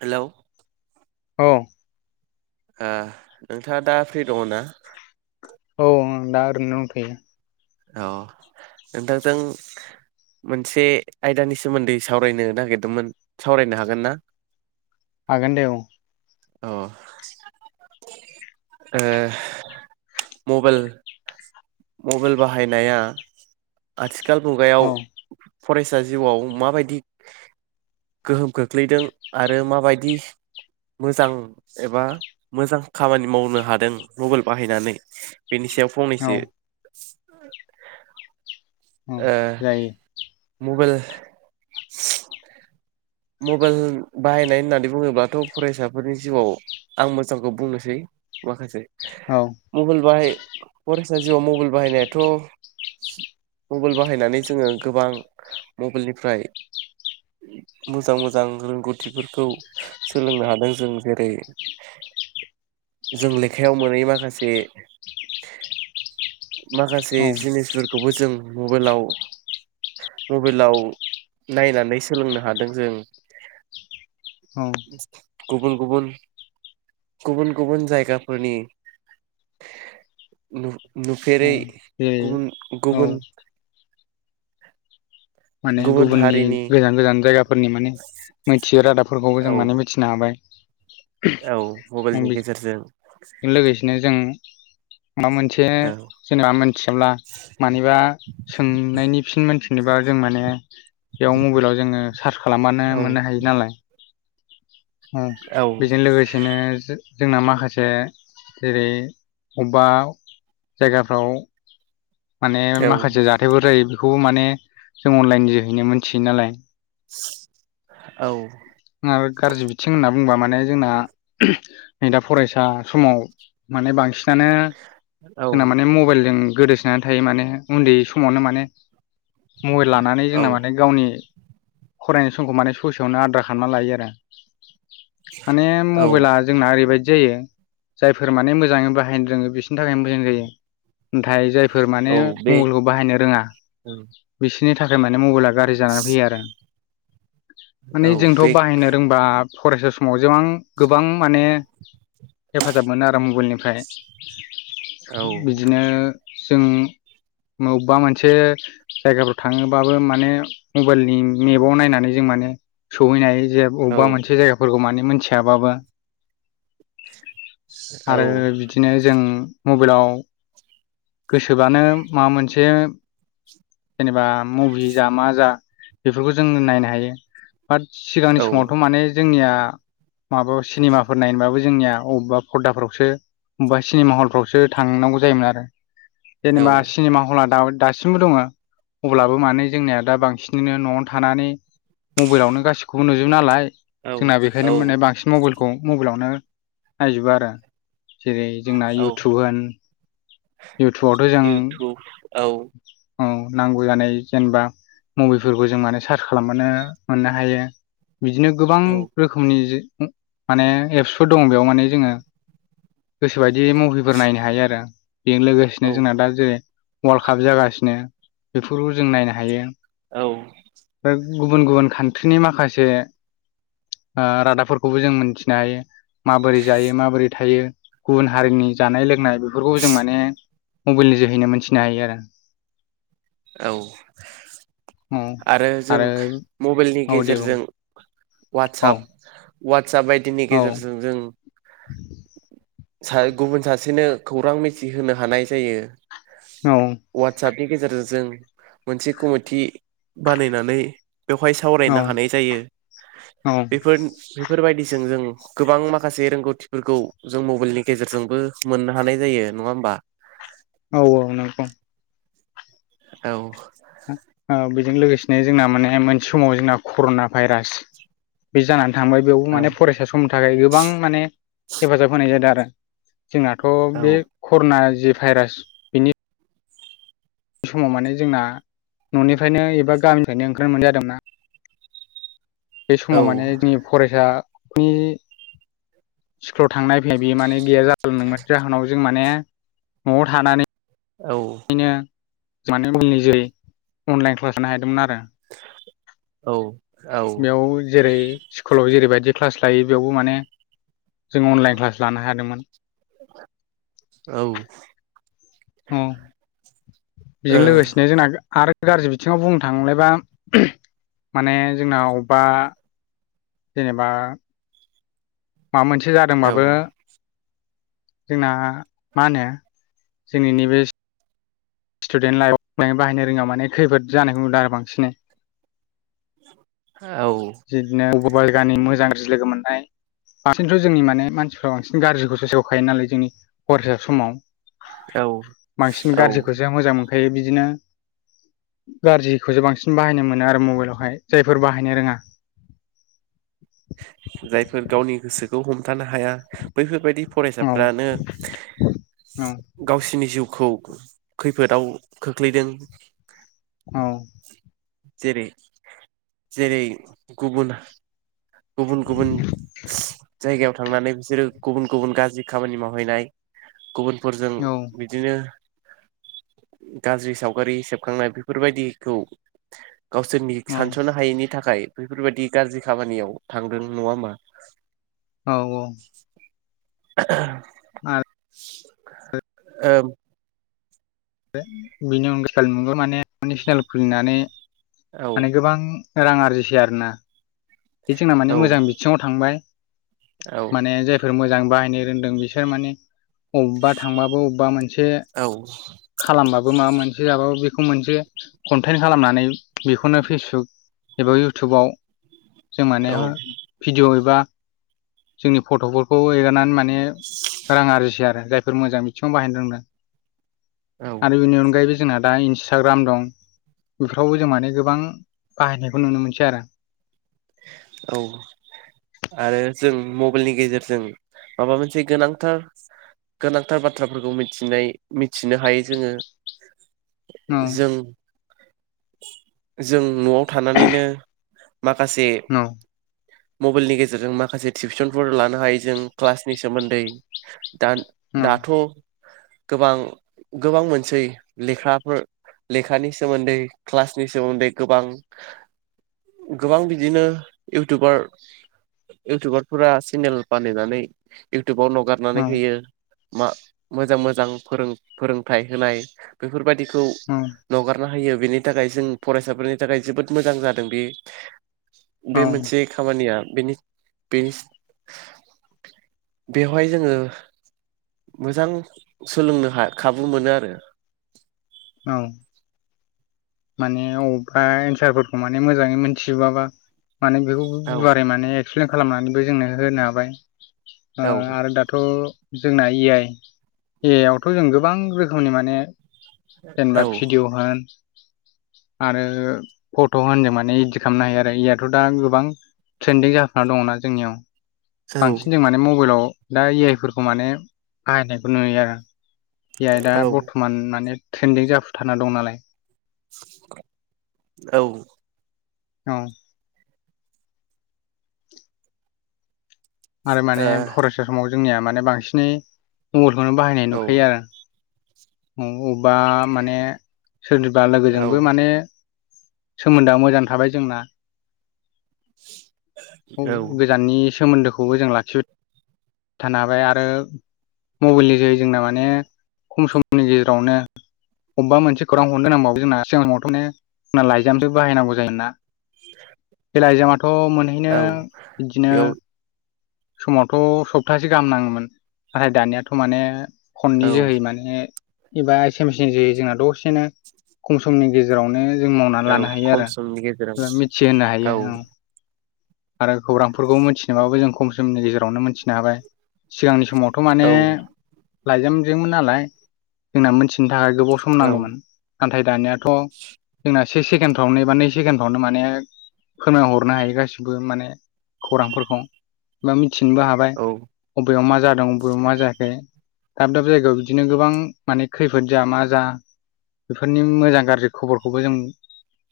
हेल'। औ। ओ नोंथाङा दा फ्रि दङ ना? औ औ दा ओरैनो दंथयो। औ नोंथांजों। मोनसे आयदानि सोमोन्दै सावरायनो नागिरदोंमोन सावरायनो हागोन ना? हागोन दे औ। औ। ओ मबाइल मबाइल। बाहायनाया आथिखाल मुगायाव औ फरायसा जिउआव माबायदि गोहोम खोख्लैदों आरो माबायदि मोजां एबा मोजां खामानि मावनो हादों मबाइल बाहायनानै बेनि सायाव औ फंनैसो औ ओ जायो मबाइल मबाइल बाहायनाय होननानै बुङोब्लाथ' फरायसाफोरनि जिउआव आं मोजांखौ बुंनोसै माखासे औ मबाइल बाहाय फरायसना जिउआव मबाइल बाहायनायाथ' मबाइल बाहायनानै जोङो गोबां मबाइलनिफ्राय मोजां मोजां रोंगौथिफोरखौ सोलोंनो हादों जों जेरै जों लेखायाव मोनै माखासे माखासे औ जिनिसफोरखौबो जों मबाइलाव मबाइलाव नायनानै सोलोंनो हादों जों औ गुबुन गुबुन गुबुन गुबुन जायगाफोरनि औ नुफेरै जेरै गुबुन औ गुबुन माने गुबुन गुबुननि हारिनि गोजान गोजान जायगाफोरनि माने मिथियोै रादाबफोरखौबो औ जों माने मिथिनो हाबाय औ मबाइलनि गेजेरजों बेजों लोगोसेनो जों माबा मोनसे औ जेनेबा मोनथियाब्ला मानिबा सोंनायनि फिन मोनथि जेनेबा जों माने बेयाव मबाइलाव जोङो सार्च खालामबानो औ मोननो हायो नालाय बेजों औ लोगोसेनो जोंना माखासे जेरै अबेबा जायगाफ्राव माने माखासे जाथायफोर जायो बेखौबो माने जों अनलाइन जोहैनो मिथियो नालाय औ माबे गाज्रि बिथिं होना बुंबा माने जोंना नै दा फरायसा समाव माने बांसिन दानो औ जोंना माने मबाइलजों गोदोसोनानै थायो माने उन्दै समावनो माने मबाइल लानानै औ जोंना माने गावनि फरायनाय समखौ माने ससेयावनो आद्रा खालामना लायो आरो माने औ मबाइला जोंना ओरैबायाददि जायो जायफोर माने मोजाङै बाहायनो रोङो बिसनि थाखायनो मोजां जायो नाथाय जायफोर औ माने बे मबाइलखौ बाहायनो रोङा औ बिसोरनि थाखाय माने मबाइल गाज्रि जानानै फैयो आरो माने जोंथ' बे बाहायनो रोंबांबा फरायसा समाव जेबां गोबां माने हेफाजाब मोनो आरो मबाइलनिफ्राय औ बिदिनो जों बबेबा मोनसे जायगाफ्राव थाङोबाबो माने मबाइलनि मेपआव नायनानै जों माने सहैनो हायो जे औ अबेबा मोनसे जायगा फोरखौ मिथियाब्लाबाबो औ आरो बिदिनो जों मबाइलाव गोसोबानो माबा मोनसे जेनेबा मुभि जा मा जा बेफोरखौ जों नायनो हायो। बाट सिगांनि समावथ' माने जोंनिया माबा सिनेमाफोर नायनोबाबो जोंनिया अबेबा खर्दाफ्रावसो अबेबा सिनेमा हलफ्रावसो थांनांगौ जायोमोन आरो औ जेनेबा सिनेमा हला द दासिमबो दङ अब्लाबो माने जोंनिया दा बांसिनैनो न'आवनो थानानै मबाइलावनो गासिखौबो नुजोबो नालाय जोंना औ बेखायनो माने बांसिन मबाइलखौ मबाइलावनो नायजोबो आरो जेरै जोंना औ इउटुब होन इउटुबावथ' जों इउटुब औ औ नांगौ जानाय जेनेबा मबाइलफोरखौ जों माने सार्च खालामबानो मोननो हायो। बिदिनो गोबां औ रोखोमनि माने एप्सफोर दं बेयाव माने जोङो गोसोबायदि मुभिफोर नायनो हायो आरो बेजों औ लोगोसेनो जोंना दा जेरै अवाल्ड काप जागासिनो बेफोरखौबो जों नायनो हायो। औ ओमफ्राय गुबुन गुबुन खान्ट्रिनि माखासे रादाबफोरखौबो जों मोनथिनो हायो माबोरै जायो माबोरै थायो गुबुन हारिनि जानाय लोंनाय बेफोरखौ जों माने मबाइल नि जोहैनो मोनथिनो हायो आरो औ औ आरो जों मबाइलनि औ दे बुं गेजेरजों औ अवाटसएप अवाटसएप बायदिनि औ गेजेरजों जों सा गुबुन सासेनो खौरां मिथिहोनो हानाय जायो औ नि गेजेरजों जों मोनसे कमिटि बानायनानै बेवहाय औ सावरायनो हानाय जायो बेफोर बेफोरबायदिजों जों गोबां माखासे रोंगौथिफोरखौ जों मबाइलनि गेजेरजोंबो मोननो हानाय जायो नङा होमबा औ औ नोंगौ औ ओ बेजों लोगोसेनो जोंना माने मोनसे समाव जोंना कर'ना भाइरास बे जानानै थांबाय बेयावबो औ माने फरायसा समनि थाखाय गोबां माने हेफाजाब होनाय जादों आरो जोंनाथ' औ बे कर'ना जे भाइरास बेनि समाव माने जोंना न'निफ्रायनो एबा गामिनिफ्रायनो ओंखारनो मोनि जादोंमोनना बे औ समाव माने जोंनि फरायसानि स्कुल थांनाय फैनाय बियो माने गैया जालांदोंमोन जाहोनाव जों माने न'आव थानानै औ माने मबेलनि जेरै अनलाइन क्लास लानो हदोंमोन आरो औ बेयाव जेरै स्कुलाव जेरैबायाददि बिदि क्लास लायो बेयावबो माने जों अनलाइन क्लास लानो हादोंमोन ओ अ बेजों लोगोसेनो जोंना आरो गाज्रि बिथिङाव बुंनो थांलायबा माने जोंना अबेबा जेनेबा माबा मोनसे जादोंबाबो औ जोंना मा होनो जोंनि नैबे स्टुडेन्ट लाइफआव बाहायनो रोङा माने खैफोद जानायखौ नुदों आरो बांसिनै औ [unintelligible] गाननि मोजां लोगो मोननाय बांसिनथ' जोंनि माने मानसिफ्रा बांसिन गाज्रिखौसो सेखायो नालाय जोंनि फरायसा समाव औ बांसिन औ गाज्रिखौसो मोजां मोनखायो बिदिनो गाज्रिखौसो बांसिन बाहायनो मोनो आरो मबाइलावहाय जायफोर बाहायनो रोङा जायफोर गावनि गोसोखौ हमथानो हाया बैफोरबायदि औ फरायसाफ्रानो औ गावसिनि जिउ खौ खैफोदाव खोख्लैदों औ जेरै जेरै गुबुन गुबुन गुबुन जायगायाव थांनानै बिसोरो गुबुन गुबुन गाज्रि खामानि मावहैनाय गुबुन फोरजों औ बिदिनो गाज्रि सावगारि सेबखांनाय बेफोरबायदिखौ गावसोरनि औ सानस'नो हायैनि थाखाय बेफोरबायाददि गाज्रि खामानियाव थांदों नङा होमा औ औ [unintelligible] आरो ओ बेनि अनगायै [unintelligible] चेनेल खुलिनानै औ माने गोबां रां आरजिसै आरोना बे जोंना औ माने मोजां बिथिङाव थांबाय औ माने जायफोर मोजां बाहायनो रोंदों बिसोर माने अबेबा थांबाबो अबेबा मोनसे औ खालामबाबो माबा मोनसे मोनसे जाबाबो बेखौ मोनसे कन्टेन् खालामनानै बेखौनो फेसबुक एबा इउटुबाव जों माने औ भिडिअ' एबा जोंनि फट'फोरखौ एगारनानै माने रां आरजि आरो जायफोर मोजां बिथिङाव बाहायनो रोंनो औ आरो बेनि अनगायैबो जोंना दा इन्सटाग्राम दं बेफोरावबो जों माने गोबां बाहायनायखौ नुनो मोनसै आरो औ आरो जों मबाइलनि गेजेरजों माबा मोनसे गोनांथार गोनांथार बाथ्राफोरखौ मिथिनाय मिथिनो हायो जोङो औ जों जों न'आव थानानैनो गासेै औ मबाइलनि गेजेरजों माखासे टिउसनफोर लानो हायो जों क्लासनि सोमोन्दै दा दाथ' गोबां गोबां मोनसेै लेखाफोर लेखानि सोमोन्दै क्लासनि सोमोन्दै गोबां गोबां बिदिनो इउटुबार इउटुबारफोरा चेनेल बानायहनानै इउटुबाव नागारनानै औ होयो मा मोजां मोजां फोरोंथाइ होनाय बेफोरबायदि खौ औ नागारना होयो बेनि थाखाय जों फरायसाफोरनि थाखाय जोबोद मोजां जादों बे बे औ मोनसे खामानिया बेनि बेनि बेवहाय जोङो मोजां सोलोंनो खाबु मोनो आरो औ माने अबेबा एन्सारफोरखौ माने मोजाङै मोनथिजोबाबा माने बेखौ औ गुवारै माने एक्सप्लेन खालामनानैबो जोंनो होनो हाबाय औ आरो दाथ' जोंना ए आइ ए आइ आवथ' जों गोबां रोखोमनि माने जेनेबा औ भिडिअ होन [inaudible] आरो फट' होनदों माने इदित खालामनो हायो आरो इयाथ' दा गोबां ट्रेन्दिं जाखाना दङना जोंनियाव बांसिन औ जों माने मबाइलाव दा इ आइ फोरफोरखौ माने बाहायनायखौ नुयो आरो बेयाय दा औ बर्थ'मान माने ट्रेन्दिं जाफुथारना दं नालाय औ औ आरो माने ओ फरायसा समाव जोंनिया माने बांसिनै मबाइलखौनो बाहायनाय औ नुखायो आरो बबेबा माने सोरनिबा लोगोजोंबो औ माने सोमोन्दोआ मोजां थाबाय जोंना औ गोजाननि सोमोन्दोखौबो जों लाखिबाय थानो हाबाय आरो मबाइलनि जै जोंना माने खम सम जोंनि गेजेरावनो अबेबा मोनसे खौरां हरनो नांबावो जोंना सिगां समावथ' माने जोंना लाइजामसो बाहायनांगौ जायो ना [inaudible] बेलाइजामाथ' मोनहैनो औ बिदिनो बेयाव समावथ' सप्तासे गाहाम नाङोमोन नाथाय दानियाथ' माने फननि औ जोहै माने एबा एसमसन ज जोंना दसेनो खम समनि गेजेरावनो जों मावनानै औ लानो हायो खम आरो समनि गेजेराव मिथिहोनो हायो औ आरो खौरांफोरखौ मिथिनोबाबो जों खम समनि गेजेराव आवनो मोनथिनो हाबाय सिगांनि समावथ' माने औ लाइजामजोंमोन नालाय जोंना मोनथिनो थाखाय गोबाव सम औ नांगौमोन नाथाय दानायाथ' जोंना से सेकेणडफ्रावनो एबा नै सेकेणडफ्रावनो माने फोरमाय हरनो हायो गासिबो बो माने खौरांफोरखौ मिथिनोबो हाबाय औ ओ बबेयाव मा जादोंं अबेयाव मा जायाखै दाब दाब जायगायाव बिदिनो गोबां माने खैफोद जा मा जा बेफोरनि मोजां गाज्रि खबरखौबो जों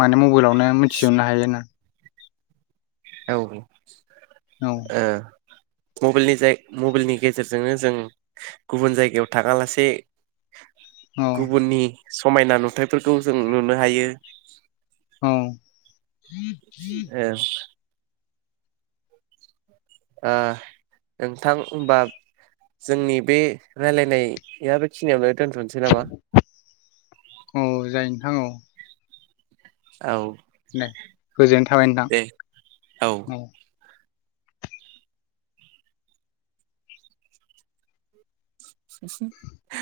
माने मबाइलावनो मिथिजोबनो हायोना औ औ ओ मबेलनि जा मबाइलनि गेजेरजोंनो जों गुबुन जायगायाव थाङा लासे औ गुबुननि समायना नुथायफोरखौ जों नुनो हायो ओम ओ ओ नोंथां होमबा जोंनि बे रायलायनाया बेखिनियावनो दोनथ'नोसै नामा औ जायो नोंथां औ औ दे गोजोननाय थाबाय दे औ नोंथां [unintelligible]